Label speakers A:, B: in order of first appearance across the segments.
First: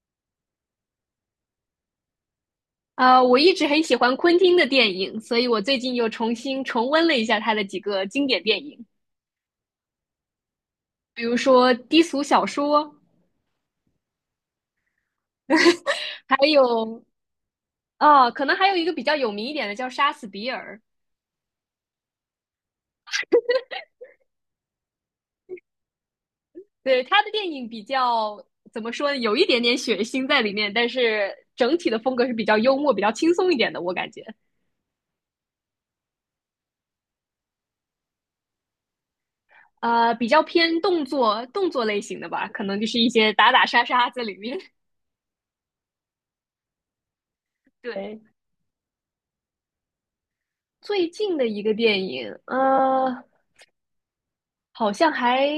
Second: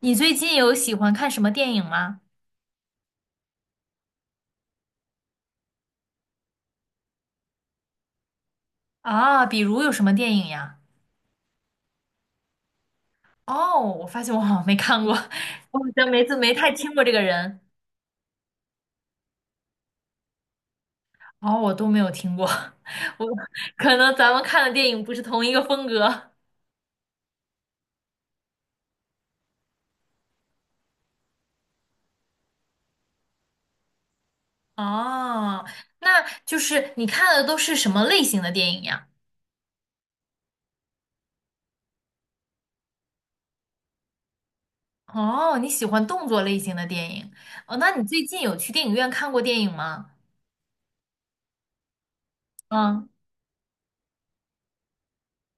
A: 你最近有喜欢看什么电影吗？
B: 我一直很喜欢昆汀的电影，所以我最近又重新重温了一下他的几个经典电影，
A: 啊，比如有什么电影呀？
B: 比如说《低俗小说》，
A: 哦，我发现我好像没看过，我好像
B: 还
A: 没太听过
B: 有
A: 这个人。
B: 可能还有一个比较有名一点的叫《杀死比尔》。
A: 哦，我都没有听过，我可能咱们看的电影不是同一个风格。
B: 对，他的电影比较怎么说呢，有一点点血腥在里面，但是整体的风格是比较幽默、比较轻松一点的，我感觉。
A: 哦，那就是你看的都是什么类型的电影呀？
B: 比较偏动作类型的吧，可能就是一些打打杀杀在里面。
A: 哦，你喜欢动作类型的电影。哦，那你
B: 对，
A: 最近有去电影院看过电影吗？
B: 最近的一个电影，
A: 嗯。
B: 好像还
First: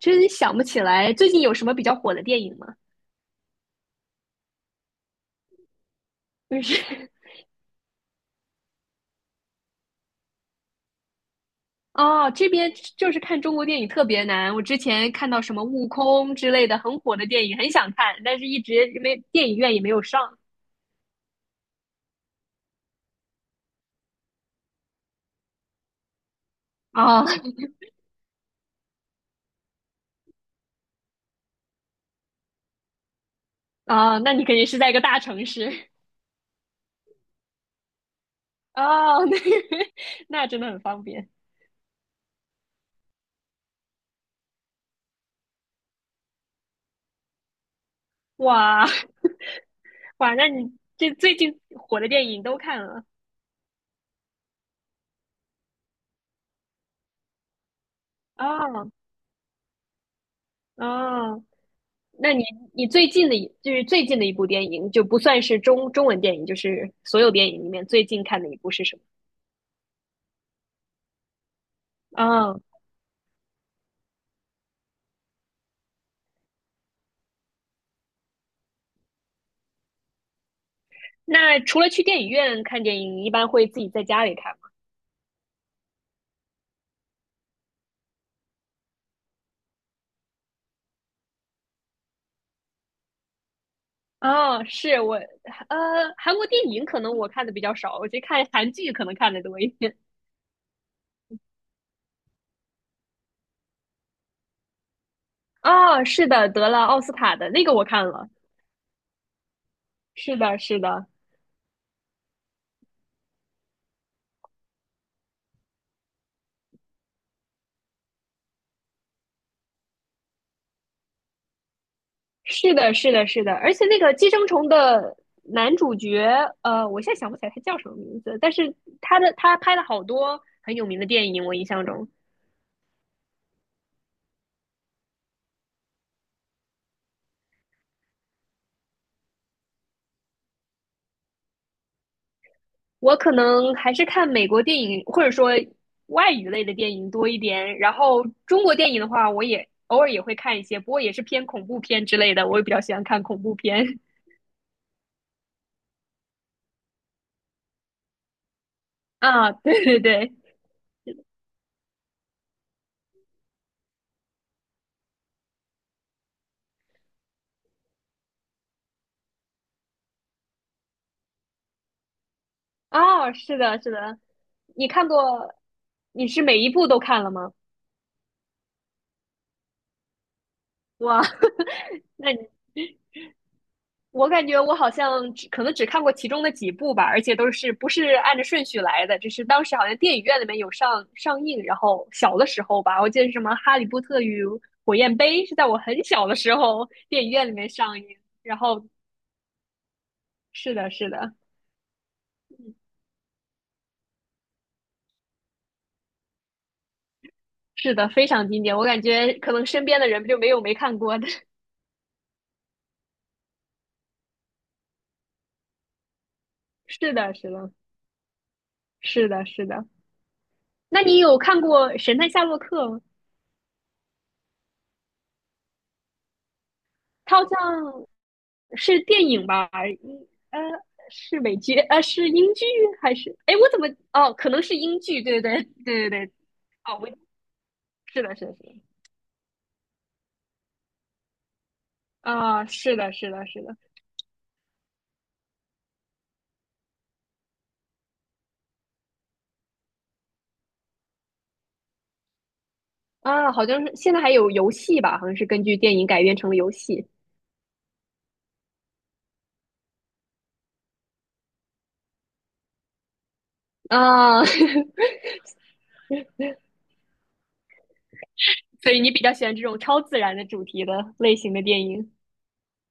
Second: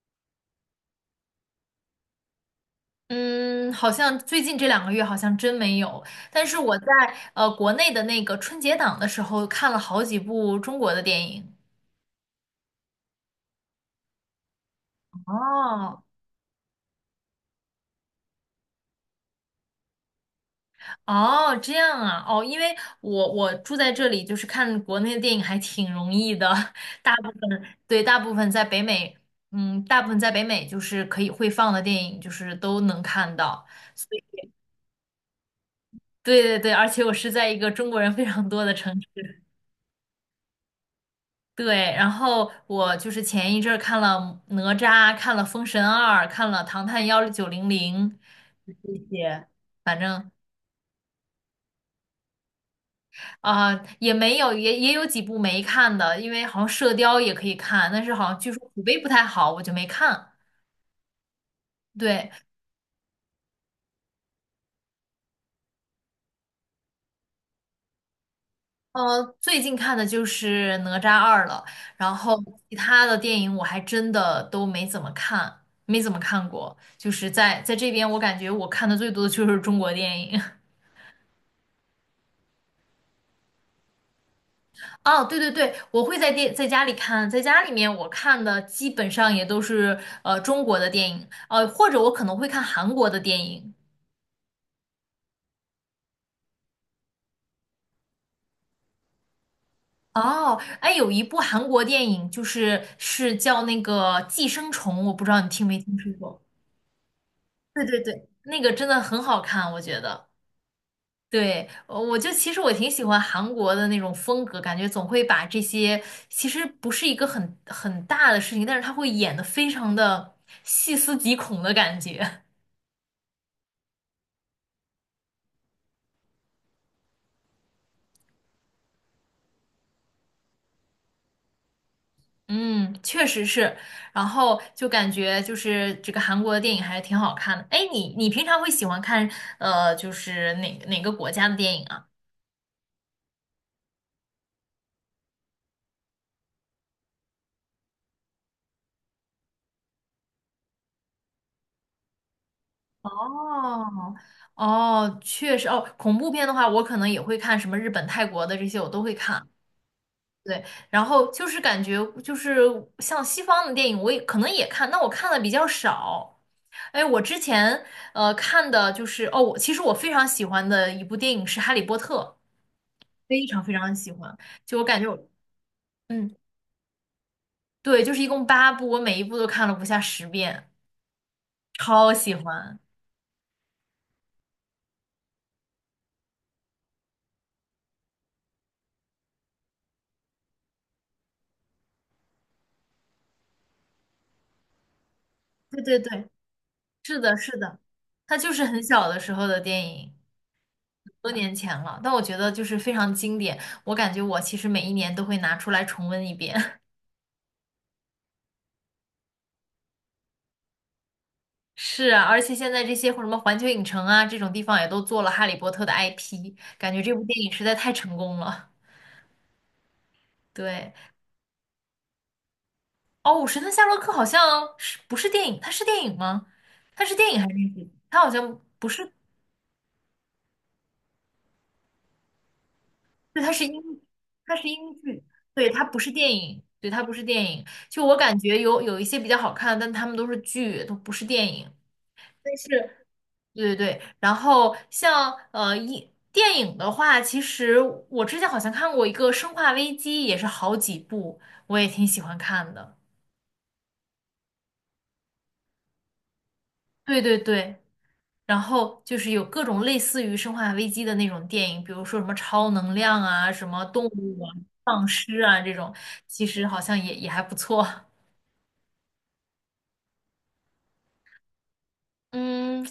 B: 真想不起来最近有什么比较火的电影吗？
A: 嗯，好像最近这2个月好像真没有，但是
B: 就
A: 我
B: 是
A: 在 国内的那个春节档的时候看了好几部中国的电影。
B: 哦，这边就是看中国电影特别难。我之前看到什么《悟
A: 哦
B: 空》之类的很火的电影，很想看，但是一直没电影院也没有上。
A: 哦，这样啊，哦，因为我住在这里，就是看国内的电影还挺容易的，大部
B: 哦，
A: 分对大部分在北美，嗯，大部分在北美就是可以会放的电影，就是都能看到。所
B: 哦，那
A: 以
B: 你肯定是在一个大城市。
A: 对对对，而且我是在一个中国人非常多的城
B: 哦，那
A: 市。
B: 那真的很方便。
A: 对，然后我就是前一阵儿看了哪吒，看了《封神二》，看了《唐探1900》
B: 哇，
A: 这些，反正
B: 哇，那你这最近火的电影都看了。
A: 啊、也没有，也有几部没看的，因为好像《射雕》也可以看，但是好像据说口
B: 哦，
A: 碑不太好，我就没看。
B: 哦，
A: 对，
B: 那你你最近的一就是最近的一部电影，就不算是中文电影，就是所有电影里面最近看的一部是什么？
A: 最近看的就是《哪吒二》了，然后
B: 哦，
A: 其他的电影我还真的都没怎么看，没怎么看过。就是在这边，我感觉我看的最多的就是中国电影。
B: 那除了去电影院看电影，你一般会自己在家里看吗？
A: 哦，对对对，我会在家里看，在家里面我看的基本上也都是中国的电影，或者我可能会看韩国的电影。
B: 哦，是我，韩国电影可能我看的比较少，我去看韩剧可能看的多一点。
A: 哦，哎，有一部韩国电影就是是叫那个《寄生虫》，我不知道你听没听
B: 哦，
A: 说
B: 是
A: 过。
B: 的，得了奥斯卡的那个
A: 对
B: 我
A: 对
B: 看
A: 对，
B: 了，
A: 那个真的很好看，我觉得。
B: 是的，是的。
A: 对，我就其实我挺喜欢韩国的那种风格，感觉总会把这些其实不是一个很大的事情，但是他会演得非常的细思极恐的感觉。
B: 是的，是的，是的，而且那个寄生虫的男主角，我现在想不起来他叫什么名字，但是他的他拍了好多很有名的电影，我印象中。
A: 嗯，确实是，然后就感觉就是这个韩国的电影还是挺好看的。哎，你平常会喜欢看就是哪个国家的电影啊？
B: 我可能还是看美国电影或者说外语类的电影多一点，然后中国电影的话，我也偶尔也会看一些，不过也是偏恐怖片之类的，我也比较喜欢看恐怖片。
A: 哦哦，确实哦，恐怖片的话，我可能也会看什么日本、泰国的这些，我都会 看。
B: 啊，对对对。
A: 对，然后就是感觉就是像西方的电影，我也可能也看，那我看的比较少。哎，我之前看的就是，我其实我非常喜欢的一部电影是《哈利波特》。
B: 哦，
A: 非
B: 是
A: 常非
B: 的，是
A: 常喜
B: 的，
A: 欢。就我
B: 你
A: 感
B: 看
A: 觉我，
B: 过，你
A: 嗯，
B: 是每一部都看了吗？
A: 对，就是一共8部，我每一部都看了不下10遍，
B: 哇，
A: 超
B: 那
A: 喜
B: 你。
A: 欢。
B: 我感觉我好像只可能只看过其中的几部吧，而且都是不是按着顺序来的，只是当时好像电影院里面有上映，然后小的时候吧，我记得是什么《哈利波特与火焰杯》是在我
A: 对对
B: 很小
A: 对，
B: 的时候
A: 是
B: 电影
A: 的，
B: 院里
A: 是
B: 面
A: 的，
B: 上映，
A: 它就
B: 然
A: 是很
B: 后
A: 小的时候的电影，
B: 是的，是
A: 很多
B: 的，
A: 年前了，但我觉得就是
B: 嗯。
A: 非常经典。我感觉我其实每一年都会拿出来重温一遍。
B: 是的，非常经典，我感觉可能身边的人就没有没看过的。
A: 是啊，而且现在这些或什么环球影城啊这种地方也都做了《哈利波特》的 IP，感觉这
B: 是
A: 部
B: 的，
A: 电影
B: 是
A: 实
B: 的，
A: 在太成功了。
B: 是的，是的。
A: 对。
B: 那你有看过《神探夏洛克》吗？
A: 哦，《神探夏洛克》好像是不是电影？它是电影吗？它是电
B: 他
A: 影
B: 好
A: 还是电视剧？
B: 像
A: 它好像不
B: 是
A: 是，
B: 电影吧？是美剧，是英剧还是？
A: 对，它
B: 哎，
A: 是
B: 我
A: 英，
B: 怎么。哦？可
A: 它
B: 能
A: 是
B: 是
A: 英
B: 英
A: 剧，
B: 剧，对对对
A: 对，它不是
B: 对对
A: 电
B: 对。
A: 影，对，
B: 哦，
A: 它
B: 我
A: 不是电影。就我
B: 是的，
A: 感
B: 是的，
A: 觉
B: 是的，
A: 有一些比较好看，但他们都是剧，都不是电影。但
B: 啊，
A: 是
B: 是的，是的，是
A: 对对
B: 的。
A: 对，然后像电影的话，其实我之前好像看过一个《生化危机》，也是好几部，我也挺喜欢看的。
B: 啊，好像是现在还有游戏吧？好像是根据电影改编成了游戏。
A: 对对对。然后就是有各种类似于《生化危机》的那种电影，比如说什么超能量啊、什么动物
B: 啊。
A: 啊、丧尸啊这种，其实好像也还不错。
B: 所以你比较喜欢这种超自然的主题的类型的电影。
A: 嗯，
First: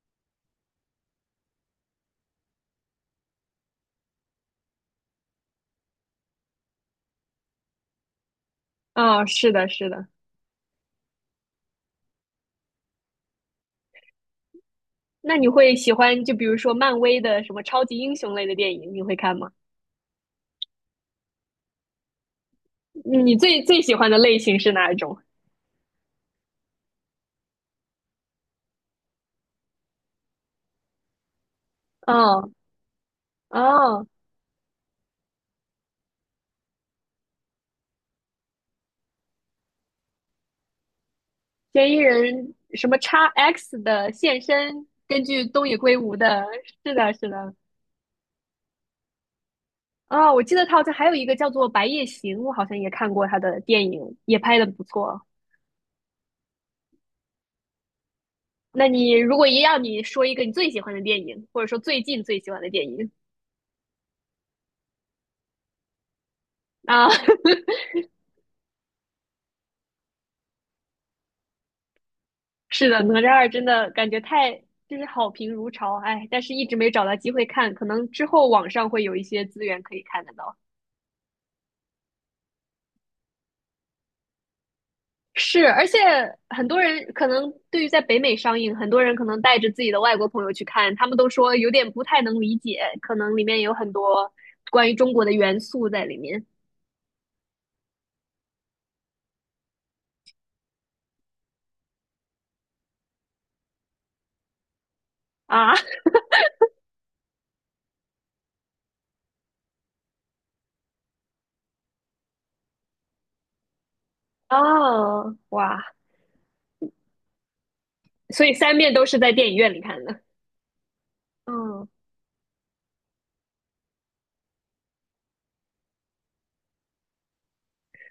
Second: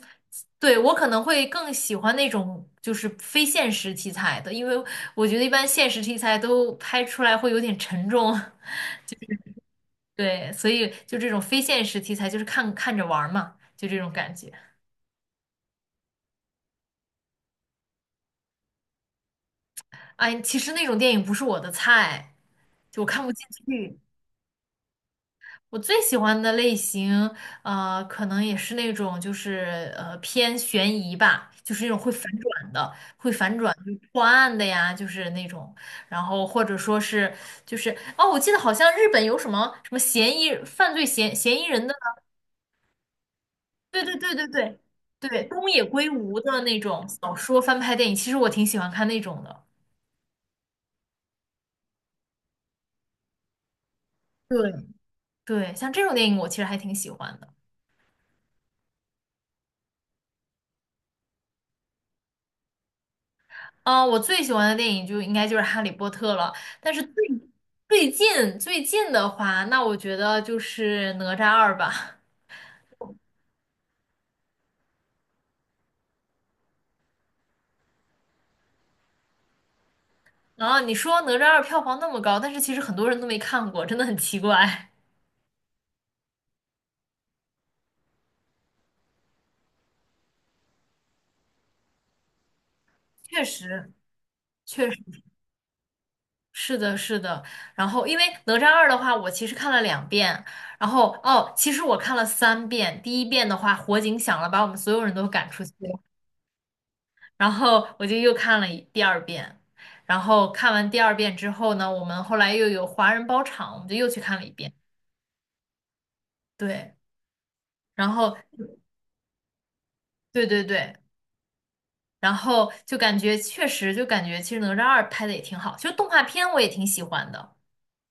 A: 对，我可能会更喜欢那种就是非现实题材的，因为我觉得一般现实题材都拍出来会有点沉重。
B: 啊？是的，是的。
A: 对，所以就这种非现实题材，就是看看着玩儿嘛，就这种感觉。
B: 那你会喜欢就比如说漫威的什么超级英雄类的电影，你会看吗？
A: 哎，其实那种电影不是我的菜，就我看不
B: 你
A: 进
B: 最最喜
A: 去。
B: 欢的类型是哪一种？
A: 我最喜欢的类型，可能也是那种就是偏悬疑吧，就是那种会
B: 啊，
A: 反
B: 哦。
A: 转的，会反转就
B: 哦，
A: 破案的呀，就是那种，然后或者说是就是哦，我记得好像日本有什么什么嫌疑犯罪嫌嫌疑人
B: 嫌
A: 的，
B: 疑人什么叉 X
A: 对
B: 的
A: 对对
B: 现
A: 对对
B: 身，根
A: 对，
B: 据东
A: 东
B: 野
A: 野
B: 圭
A: 圭
B: 吾
A: 吾
B: 的，
A: 的那
B: 是
A: 种
B: 的，是
A: 小
B: 的。
A: 说翻拍电影，其实我挺喜欢看那种的。
B: 啊，我记得他好像还有一个叫做《白夜行》，我好像也看过他的电影，也拍的
A: 对，
B: 不错。
A: 对，像这种电影我其实还挺喜欢的。
B: 那你如果一样，你说一个你最喜欢的电影，或者说最近最喜欢的电影。
A: 啊、我最喜欢的电影就应该就是《哈利波特》了。但是
B: 啊，
A: 最 最近最近的话，那我觉得就是《哪吒二》吧。
B: 是的，《哪吒二》真的感觉太就是好评如潮，哎，但是一直没找到机会看，可能之后网上会有一些资源可以看得到。
A: 啊，你说《哪吒二》票房那么高，但是其实很多人都没看过，真的很奇怪。
B: 是，而且很多人可能对于在北美上映，很多人可能带着自己的外国朋友去看，他们都说有点不太能理解，可能
A: 确
B: 里面有
A: 实，
B: 很多关
A: 确
B: 于中
A: 实
B: 国的元素在里面。
A: 是的，是的。然后，因为《哪吒二》的话，我其实看了2遍。然后，哦，其实我看了3遍。第1遍的话，火警响了，把我们所有人都赶出去。
B: 啊
A: 然后我就又看了第二遍，然后看完第二遍之后呢，我们后来又有华人包场，我们就又去看了一遍。
B: 哦，哇，
A: 对，然后
B: 所以三遍都是在电影院里看的。
A: 对对对，
B: 嗯，
A: 然后就感觉确实就感觉其实哪吒二拍的也挺好，其实动画片我也挺喜欢的。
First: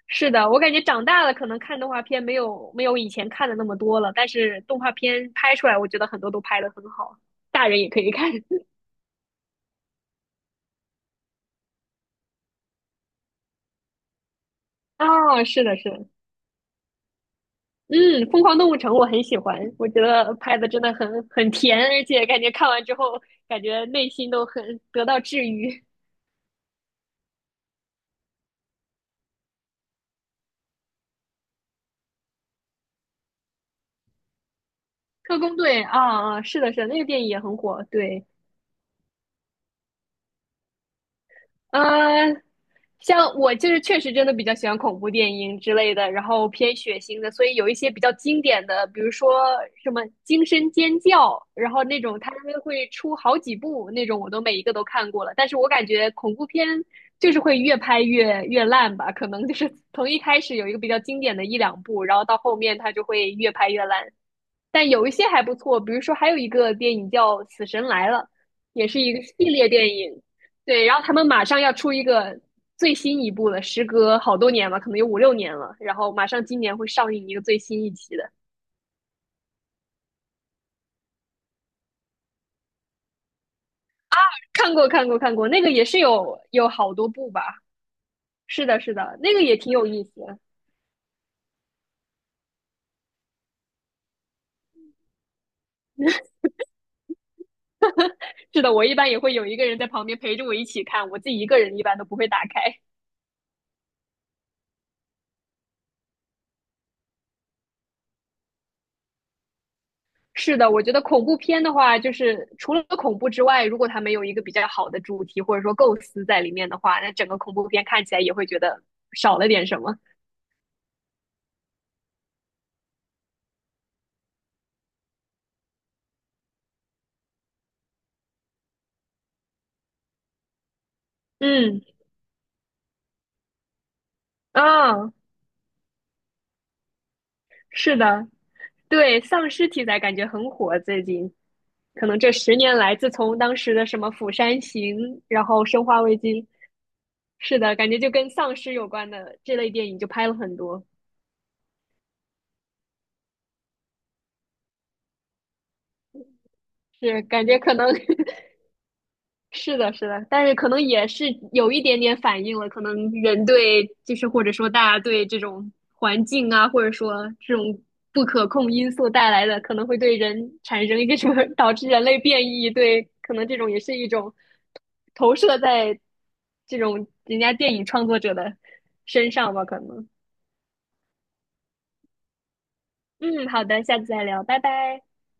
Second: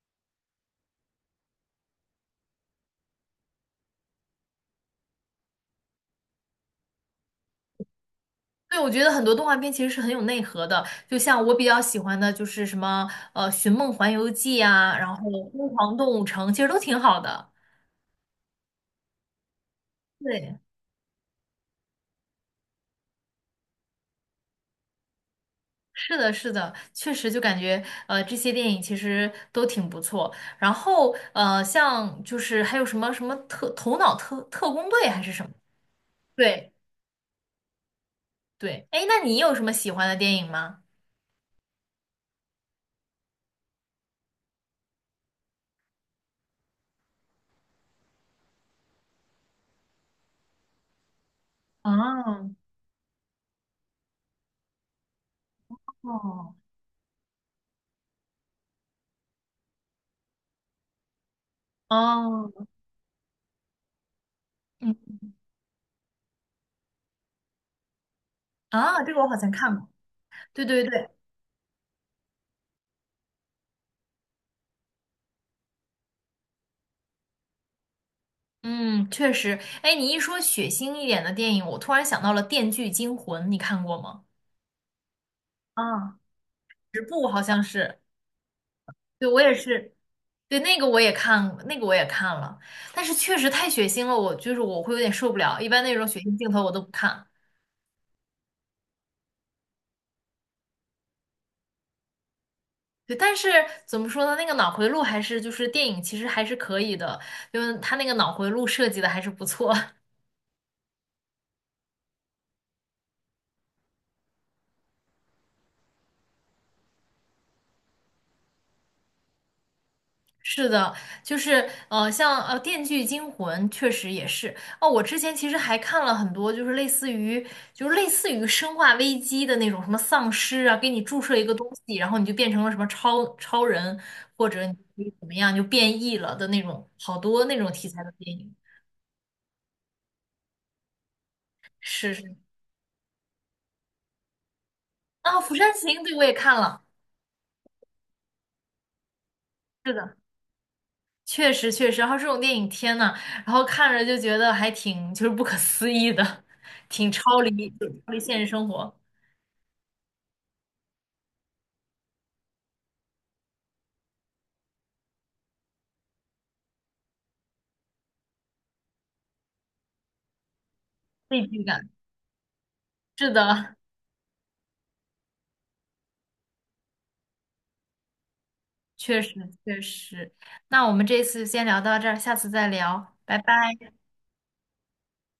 B: 是的，我感觉长大了可能看动画片没有以前看的那么多了，但是动画片拍出来，我觉得很多都拍得很好，大人也可以看。
A: 对，我觉得很多动画片其实是很有内核的，就像我比较喜欢的就是什么《寻梦环游记》啊，然后
B: 哦，是
A: 《疯
B: 的，是
A: 狂
B: 的，
A: 动物城》，其实都挺好的。
B: 嗯，《疯狂动物城》我很喜欢，我觉得拍
A: 对。
B: 的真的很甜，而且感觉看完之后，感觉内心都很得到治愈。
A: 是的，是的，确实就感觉这些电影其实都挺不错。然后像就是还有什么什么特头脑特工队还是
B: 特
A: 什么？
B: 工队啊，啊，是
A: 对
B: 的，是的，那个电影也很火，对。
A: 对，哎，那你有什么喜欢的电影吗？
B: 呃，像我就是确实真的比较喜欢恐怖电影之类的，然后偏血腥的，所以有一些比较经典的，比如说什么《惊声尖叫》，然后那种它
A: 啊，
B: 会出好几部那种，我都每一个都看过了。但是我感觉恐怖
A: 哦
B: 片就是会越拍越烂吧，可能就是从一开始有一个比较经典的一两部，然后到
A: 哦，
B: 后面它就会越拍越烂。但
A: 嗯
B: 有一些还不错，比如说还有一个电影叫《死神来了》，也是
A: 啊，
B: 一
A: 这个
B: 个
A: 我
B: 系
A: 好像
B: 列
A: 看
B: 电
A: 过。
B: 影。
A: 对对
B: 对，然后
A: 对，
B: 他们马上要出一个最新一部了，时隔好多年了，可能有五六年了，然后马上今年会上映一个最新一期的。
A: 嗯，确实。哎，你一说血腥一点的电影，我突然想到了《电锯惊魂》，你看过吗？
B: 看过，看过，看过，那个也是
A: 啊，
B: 有好
A: 十
B: 多
A: 部
B: 部
A: 好
B: 吧。
A: 像是。
B: 是的，是的，
A: 对，
B: 那
A: 我
B: 个
A: 也
B: 也挺有
A: 是，
B: 意思的。
A: 对，那个我也看，那个我也看了，但是确实太血腥了，我就是我会有点受不了，一般那种血腥镜头我都不看。
B: 是的，我一般也会有一个人在旁边陪着我一起看，我自己一个人一般都不会打开。
A: 对，但是怎么说呢，那个脑回路还是就是电影其实还是可以的，因为他那个脑回路设计的还是不错。
B: 是的，我觉得恐怖片的话，就是除了恐怖之外，如果它没有一个比较好的主题或者说构思在里面的话，那整个恐怖片看起来也会觉得少了点什么。
A: 是的，就是，像《电锯惊魂》确实也是哦。我之前其实还看了很多，就是类似于《生化危机》的那种什么丧尸啊，给你注射一个东
B: 嗯，
A: 西，然后你就变成了什么超人，或者你可
B: 啊、
A: 以怎么样就变异了的那种，好多那种题
B: 是
A: 材的
B: 的，
A: 电影。
B: 对，丧尸题材感觉很火，最近可
A: 是
B: 能这
A: 是
B: 十年来，自从当时的什么《釜山行》，
A: 啊，
B: 然
A: 《釜
B: 后
A: 山
B: 《生化
A: 行》对
B: 危
A: 我也
B: 机》，
A: 看了，
B: 是的，感觉就跟丧尸有关的这类电
A: 是
B: 影就
A: 的，
B: 拍了很多，
A: 确实确实。然后这种电影，天呐，然后看着就觉得还挺就是不可思议的，挺
B: 是
A: 超
B: 感觉
A: 离
B: 可
A: 就
B: 能
A: 超离现实生活。
B: 是的，是的，但是可能也是有一点点反应了，可能人对就是或者说大家对这种环境啊，或者说这种不可控因素带来的，可能会对人产生一个什么，
A: 畏 惧
B: 导致
A: 感。
B: 人类变异，对，
A: 是
B: 可能这种
A: 的，
B: 也是一种投射在这种人家电影创作者的
A: 确
B: 身
A: 实
B: 上吧，
A: 确
B: 可能。
A: 实。那我们这次先聊到这儿，下次再聊，拜
B: 嗯，好的，
A: 拜。
B: 下次再聊，拜拜。